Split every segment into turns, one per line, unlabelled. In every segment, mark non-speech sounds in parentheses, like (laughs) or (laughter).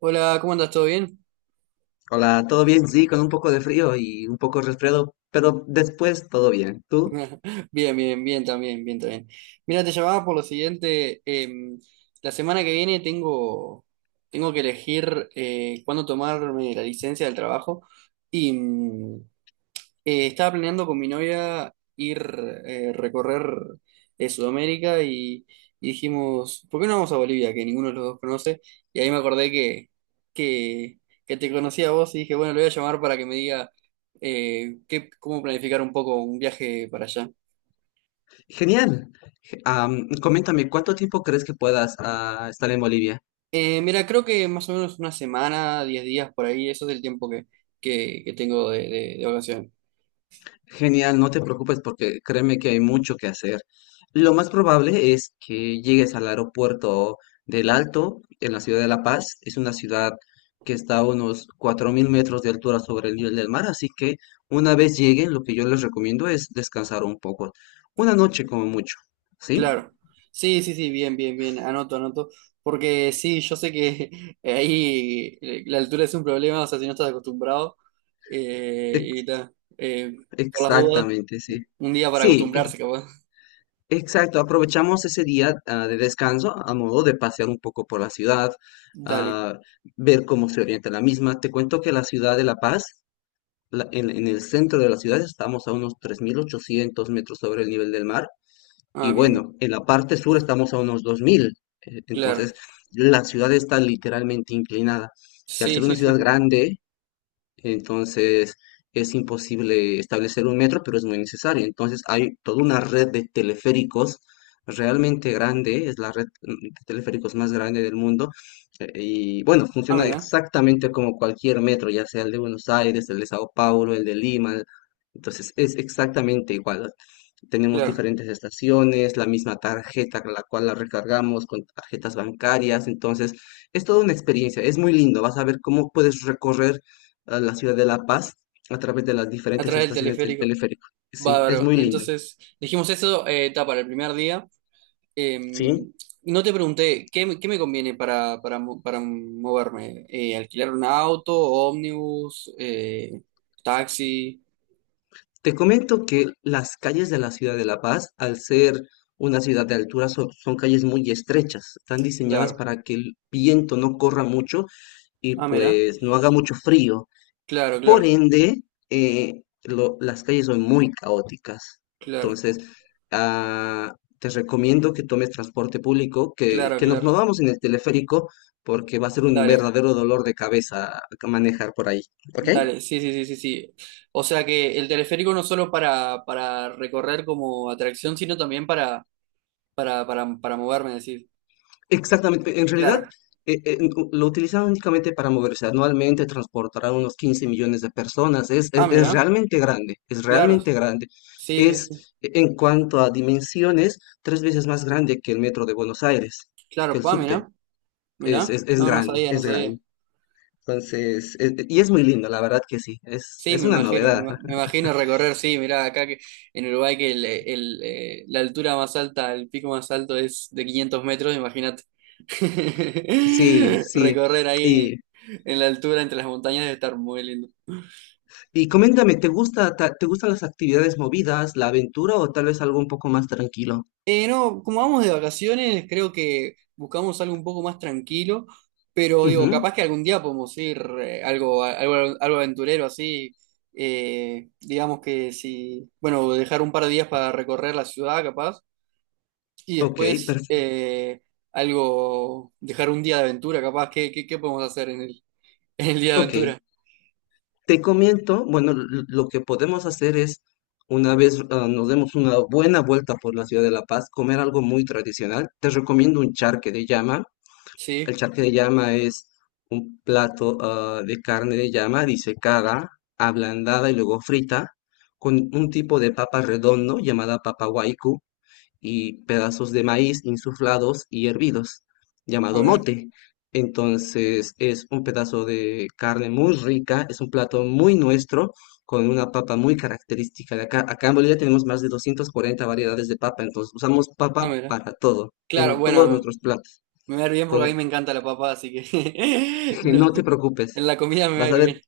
Hola, ¿cómo andas? ¿Todo bien?
Hola, ¿todo bien? Sí, con un poco de frío y un poco resfriado, pero después todo bien. ¿Tú?
Bien, bien, bien también, bien también. Mira, te llamaba por lo siguiente. La semana que viene tengo que elegir cuándo tomarme la licencia del trabajo y estaba planeando con mi novia ir recorrer Sudamérica y dijimos, ¿por qué no vamos a Bolivia? Que ninguno de los dos conoce. Y ahí me acordé que, que te conocía a vos y dije, bueno, le voy a llamar para que me diga cómo planificar un poco un viaje para allá.
Genial. Coméntame, ¿cuánto tiempo crees que puedas estar en Bolivia?
Mira, creo que más o menos una semana, 10 días por ahí, eso es el tiempo que tengo de vacaciones.
Genial, no te preocupes porque créeme que hay mucho que hacer. Lo más probable es que llegues al aeropuerto del Alto, en la ciudad de La Paz. Es una ciudad que está a unos 4.000 metros de altura sobre el nivel del mar, así que una vez lleguen, lo que yo les recomiendo es descansar un poco. Una noche como mucho, ¿sí?
Claro. Sí, sí, sí, bien, bien, bien. Anoto, anoto. Porque sí, yo sé que (laughs) ahí la altura es un problema, o sea, si no estás acostumbrado. Y ta, por las dudas,
Exactamente, sí.
un día para
Sí,
acostumbrarse, capaz.
exacto. Aprovechamos ese día de descanso a modo de pasear un poco por la ciudad,
Dale.
ah, ver cómo se orienta la misma. Te cuento que la ciudad de La Paz, en el centro de la ciudad, estamos a unos 3.800 metros sobre el nivel del mar. Y
Ah, bien.
bueno, en la parte sur
Sí,
estamos a unos 2.000.
claro.
Entonces, la ciudad está literalmente inclinada. Y al
Sí,
ser una
sí, sí,
ciudad
sí.
grande, entonces es imposible establecer un metro, pero es muy necesario. Entonces hay toda una red de teleféricos realmente grande, es la red de teleféricos más grande del mundo. Y bueno,
Ah,
funciona
mira,
exactamente como cualquier metro, ya sea el de Buenos Aires, el de Sao Paulo, el de Lima. Entonces es exactamente igual. Tenemos
claro.
diferentes estaciones, la misma tarjeta con la cual la recargamos con tarjetas bancarias. Entonces, es toda una experiencia, es muy lindo. Vas a ver cómo puedes recorrer la ciudad de La Paz a través de las diferentes
Atrás del
estaciones del
teleférico.
teleférico. Sí, es
Bárbaro.
muy lindo.
Entonces, dijimos eso, ta, para el primer día. Eh,
Sí.
no te pregunté, ¿ qué me conviene para moverme? ¿Alquilar un auto, ómnibus, taxi?
Te comento que las calles de la ciudad de La Paz, al ser una ciudad de altura, son calles muy estrechas. Están diseñadas
Claro.
para que el viento no corra mucho y
Ah, mira.
pues no haga mucho frío.
Claro,
Por
claro,
ende, las calles son muy caóticas.
claro,
Entonces, te recomiendo que tomes transporte público, que,
claro,
que nos
claro.
movamos en el teleférico, porque va a ser un
Dale,
verdadero dolor de cabeza manejar por ahí. ¿Ok?
dale. Sí, sí, sí, sí, sí. O sea que el teleférico no solo para recorrer como atracción, sino también para moverme, decir.
Exactamente, en realidad
Claro.
lo utilizaban únicamente para moverse. Anualmente transportarán unos 15 millones de personas. Es,
Ah,
es, es
mira.
realmente grande, es
Claro.
realmente grande.
Sí, sí, sí.
Es, en cuanto a dimensiones, tres veces más grande que el metro de Buenos Aires, que
Claro.
el
Ah,
subte.
mira.
Es,
Mira.
es, es
No, no
grande,
sabía, no
es
sabía.
grande. Entonces, y es muy lindo, la verdad que sí.
Sí,
Es
me
una
imagino,
novedad.
me
(laughs)
imagino recorrer, sí, mirá, acá que, en Uruguay que la altura más alta, el pico más alto es de 500 metros, imagínate.
Sí,
(laughs)
sí.
Recorrer
Y,
ahí en la altura entre las montañas debe estar muy lindo.
y coméntame, te gustan las actividades movidas, la aventura o tal vez algo un poco más tranquilo?
No, como vamos de vacaciones, creo que buscamos algo un poco más tranquilo, pero digo,
Ujú.
capaz que algún día podemos ir algo aventurero así, digamos que si, bueno, dejar un par de días para recorrer la ciudad, capaz. Y
Ok,
después
perfecto.
dejar un día de aventura, capaz. ¿Qué podemos hacer en el, (laughs) en el día de
Ok,
aventura?
te comento, bueno, lo que podemos hacer es, una vez nos demos una buena vuelta por la ciudad de La Paz, comer algo muy tradicional. Te recomiendo un charque de llama. El
Sí,
charque de llama es un plato de carne de llama disecada, ablandada y luego frita, con un tipo de papa redondo llamada papa huaycu, y pedazos de maíz insuflados y hervidos,
ah,
llamado
mira,
mote. Entonces es un pedazo de carne muy rica, es un plato muy nuestro, con una papa muy característica de acá. Acá en Bolivia tenemos más de 240 variedades de papa, entonces usamos papa
ah, mira.
para todo,
Claro,
en todos
bueno,
nuestros platos.
me va a ir bien porque a mí
Con
me encanta la papa, así que (laughs)
(laughs) que
no,
no te preocupes,
en la comida me va a
vas a ver,
ir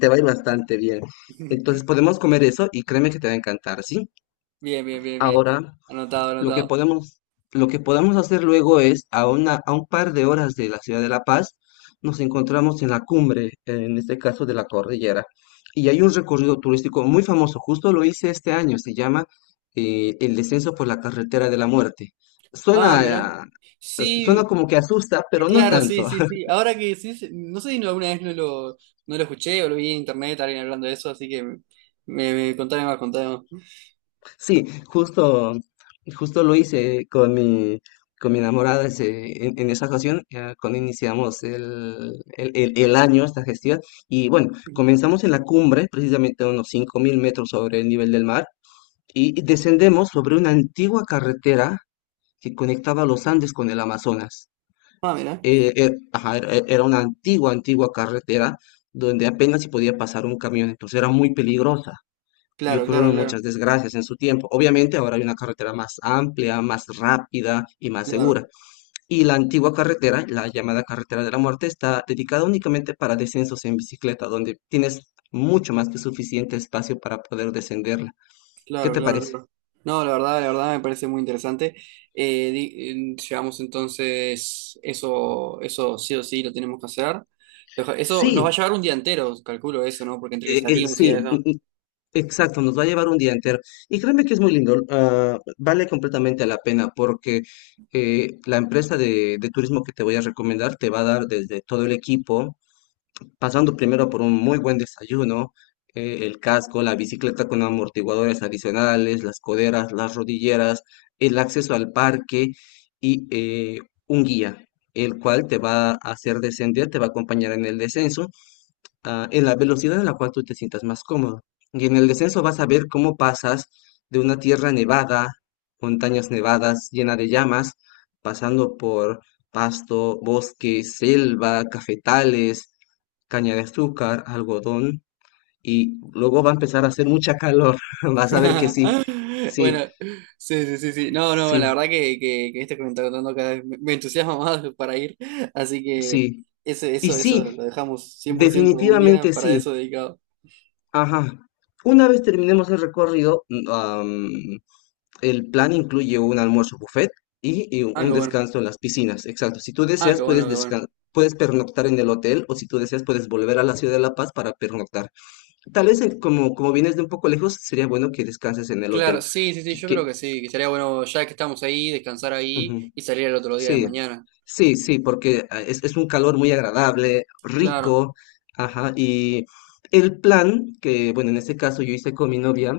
te va a ir bastante bien. Entonces
bien.
podemos comer eso y créeme que te va a encantar, ¿sí?
(laughs) Bien, bien, bien, bien.
Ahora
Anotado,
lo que
anotado.
podemos, lo que podamos hacer luego es, a una, a un par de horas de la ciudad de La Paz, nos encontramos en la cumbre, en este caso de la cordillera. Y hay un recorrido turístico muy famoso, justo lo hice este año, se llama El descenso por la carretera de la muerte.
Ah, mira.
Suena, suena
Sí,
como que asusta, pero no
claro, sí,
tanto.
sí, sí. Ahora que sí, sí, no sé si alguna vez no lo escuché o lo vi en internet, alguien hablando de eso, así que contame más, contame más.
Sí, justo lo hice con mi enamorada en esa ocasión, cuando iniciamos el año, esta gestión. Y bueno, comenzamos en la cumbre, precisamente a unos 5.000 metros sobre el nivel del mar, y descendemos sobre una antigua carretera que conectaba los Andes con el Amazonas.
Ah, mira.
Ajá, era una antigua carretera donde apenas se podía pasar un camión, entonces era muy peligrosa y
Claro, claro,
ocurrieron
claro.
muchas desgracias en su tiempo. Obviamente ahora hay una carretera más amplia, más rápida y más
Claro,
segura. Y la antigua carretera, la llamada carretera de la muerte, está dedicada únicamente para descensos en bicicleta, donde tienes mucho más que suficiente espacio para poder descenderla. ¿Qué
claro,
te
claro,
parece?
claro. No, la verdad me parece muy interesante. Llevamos entonces eso sí o sí lo tenemos que hacer. Eso nos va a
Sí,
llevar un día entero, calculo eso, ¿no? Porque entre que salimos y
Sí,
eso.
exacto, nos va a llevar un día entero. Y créeme que es muy lindo, vale completamente la pena porque la empresa de turismo que te voy a recomendar te va a dar desde todo el equipo, pasando primero por un muy buen desayuno, el casco, la bicicleta con amortiguadores adicionales, las coderas, las rodilleras, el acceso al parque y un guía, el cual te va a hacer descender, te va a acompañar en el descenso en la velocidad a la cual tú te sientas más cómodo. Y en el descenso vas a ver cómo pasas de una tierra nevada, montañas nevadas llena de llamas, pasando por pasto, bosque, selva, cafetales, caña de azúcar, algodón, y luego va a empezar a hacer mucha calor. (laughs) Vas a ver que
(laughs)
sí, sí,
Bueno, sí, sí, sí, sí. No, no, la
sí,
verdad que esto que me está contando cada vez me entusiasma (laughs) más para ir. Así que
sí. Y sí,
eso lo dejamos cien por ciento un día
definitivamente
para
sí.
eso dedicado.
Ajá. Una vez terminemos el recorrido, el plan incluye un almuerzo buffet y
Ah, qué
un
bueno.
descanso en las piscinas. Exacto. Si tú
Ah, qué
deseas,
bueno,
puedes
qué bueno.
puedes pernoctar en el hotel o si tú deseas, puedes volver a la ciudad de La Paz para pernoctar. Tal vez, como vienes de un poco lejos, sería bueno que descanses en el hotel.
Claro, sí, sí, sí,
Que,
yo creo
que-
que sí, que sería bueno ya que estamos ahí, descansar ahí
Ujú,
y salir el otro día de
sí,
mañana.
sí, sí, porque es un calor muy agradable,
Claro.
rico. Ajá. Y el plan que, bueno, en este caso yo hice con mi novia,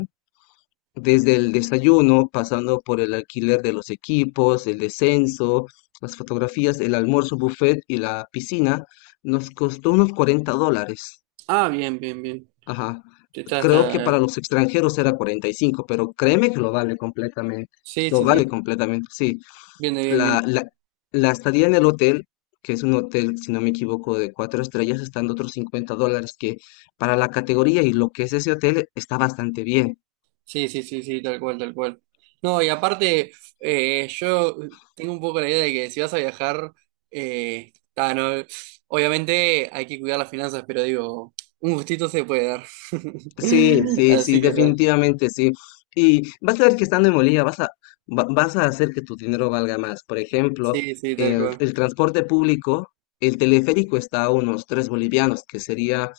desde el desayuno, pasando por el alquiler de los equipos, el descenso, las fotografías, el almuerzo buffet y la piscina, nos costó unos $40.
Ah, bien, bien, bien.
Ajá.
Está,
Creo que
está.
para los extranjeros era 45, pero créeme que lo vale completamente.
Sí,
Lo
sí,
vale
sí.
completamente, sí.
Bien, bien, bien.
La, la, la estadía en el hotel, que es un hotel, si no me equivoco, de cuatro estrellas, están otros $50, que para la categoría y lo que es ese hotel está bastante bien.
Sí, sí, sí, sí, tal cual, tal cual. No, y aparte, yo tengo un poco la idea de que si vas a viajar, está, no, obviamente hay que cuidar las finanzas, pero digo, un gustito se puede dar.
Sí,
(laughs)
sí, sí,
Así que tal.
definitivamente sí. Y vas a ver que estando en Bolivia vas a hacer que tu dinero valga más. Por ejemplo,
Sí, sí, tal
el,
cual.
el transporte público, el teleférico está a unos 3 bolivianos, que sería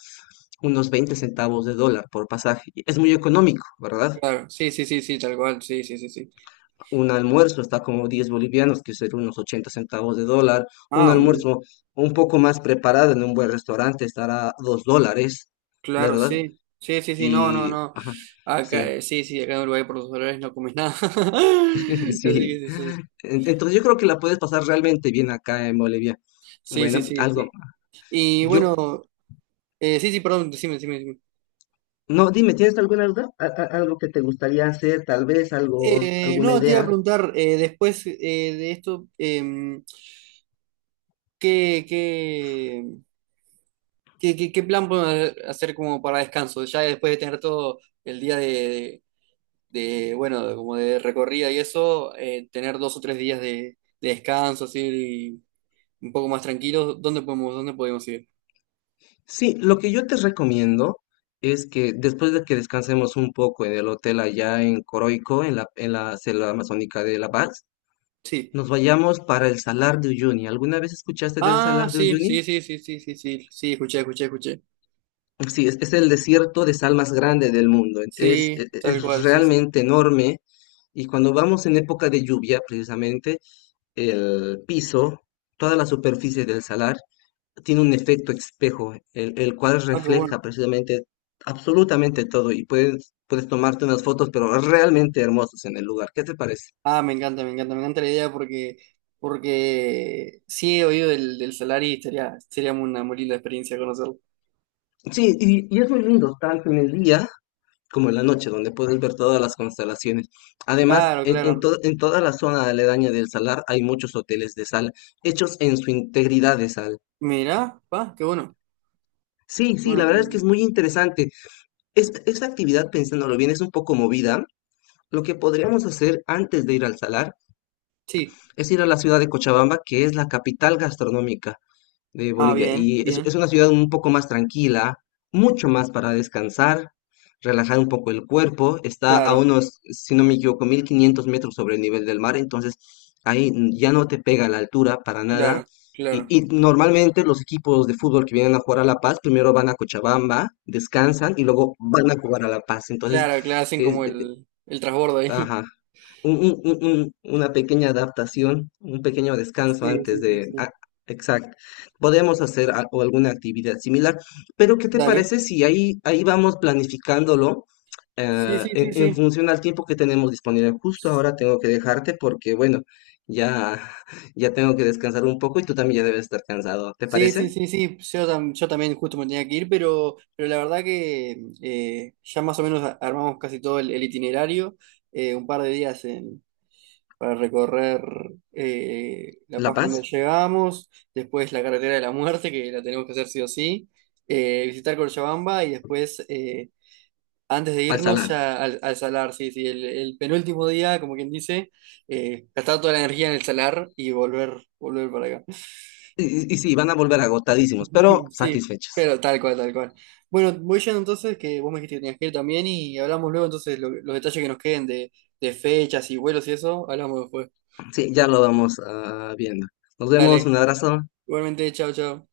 unos 20 centavos de dólar por pasaje. Y es muy económico, ¿verdad?
Claro, sí, sí, sí, sí, tal cual, sí, sí, sí, sí.
Un almuerzo está como 10 bolivianos, que sería unos 80 centavos de dólar. Un
Ah,
almuerzo un poco más preparado en un buen restaurante estará a $2,
claro,
¿verdad?
sí. Sí, sí, sí, no, no,
Y,
no.
ajá,
Acá,
sí.
sí, sí, acá en Uruguay por los dólares no comes nada.
(laughs)
(laughs) Así
Sí.
que sí, sí.
Entonces yo creo que la puedes pasar realmente bien acá en Bolivia.
Sí, sí,
Bueno,
sí,
algo.
sí. Y
Yo,
bueno, sí, sí, perdón, decime, decime, decime.
no, dime, ¿tienes alguna duda? Algo que te gustaría hacer, tal vez, algo, alguna
No, te iba a
idea.
preguntar, después de esto, ¿qué, qué, qué plan podemos hacer como para descanso? Ya después de tener todo el día bueno, como de recorrida y eso, tener dos o tres días de descanso, así, un poco más tranquilos, ¿ dónde podemos ir?
Sí, lo que yo te recomiendo es que después de que descansemos un poco en el hotel allá en Coroico, en la selva amazónica de La Paz,
Sí.
nos vayamos para el Salar de Uyuni. ¿Alguna vez escuchaste del
Ah,
Salar de
sí, sí,
Uyuni?
sí, sí, sí, sí, sí, sí, escuché, escuché, escuché.
Sí, es el desierto de sal más grande del mundo. Es,
Sí,
es-
tal
es
cual, sí, sí.
realmente enorme y cuando vamos en época de lluvia, precisamente, el piso, toda la superficie del salar, tiene un efecto espejo, el cual
Ah, qué bueno.
refleja precisamente absolutamente todo y puedes tomarte unas fotos, pero realmente hermosas en el lugar. ¿Qué te parece?
Ah, me encanta, me encanta, me encanta la idea porque sí he oído del Solari y sería, sería una muy linda experiencia conocerlo.
Sí, y es muy lindo, tanto en el día como en la noche, donde puedes ver todas las constelaciones. Además,
Claro,
en, en
claro.
to- en toda la zona aledaña del salar hay muchos hoteles de sal, hechos en su integridad de sal.
Mirá, va, qué bueno.
Sí,
Qué
sí,
bueno.
la
Qué
verdad es que es
bueno.
muy interesante. Esta actividad, pensándolo bien, es un poco movida. Lo que podríamos hacer antes de ir al salar
Sí.
es ir a la ciudad de Cochabamba, que es la capital gastronómica de
Ah,
Bolivia.
bien,
Y es,
bien.
es una ciudad un poco más tranquila, mucho más para descansar, relajar un poco el cuerpo. Está a
Claro,
unos, si no me equivoco, 1.500 metros sobre el nivel del mar, entonces ahí ya no te pega la altura para nada.
claro,
Y,
claro.
y normalmente los equipos de fútbol que vienen a jugar a La Paz, primero van a Cochabamba, descansan y luego van a jugar a La Paz. Entonces,
Claro, claro, hacen como el transbordo ahí.
ajá.
(laughs)
Una pequeña adaptación, un pequeño descanso
Sí,
antes
sí, sí,
de
sí.
exacto. Podemos hacer o alguna actividad similar, pero ¿qué te
Dale.
parece si ahí vamos planificándolo
Sí, sí, sí,
en,
sí.
función al tiempo que tenemos disponible? Justo ahora tengo que dejarte porque, bueno, ya, ya tengo que descansar un poco y tú también ya debes estar cansado. ¿Te
Sí,
parece?
sí, sí, sí, yo también justo me tenía que ir, pero la verdad que ya más o menos armamos casi todo el itinerario, un par de días para recorrer La
La
Paz cuando
Paz,
llegamos, después la carretera de la muerte, que la tenemos que hacer sí o sí, visitar Cochabamba y después, antes de
al
irnos
salar.
ya al Salar, sí, sí, el penúltimo día, como quien dice, gastar toda la energía en el Salar y volver para acá.
Y, y sí, van a volver agotadísimos, pero
(laughs) Sí,
satisfechos.
pero tal cual, tal cual. Bueno, voy yendo entonces, que vos me dijiste que tenías que ir también y hablamos luego entonces los detalles que nos queden de fechas y vuelos y eso, hablamos después.
Sí, ya lo vamos viendo. Nos vemos,
Dale,
un abrazo.
igualmente, chao, chao.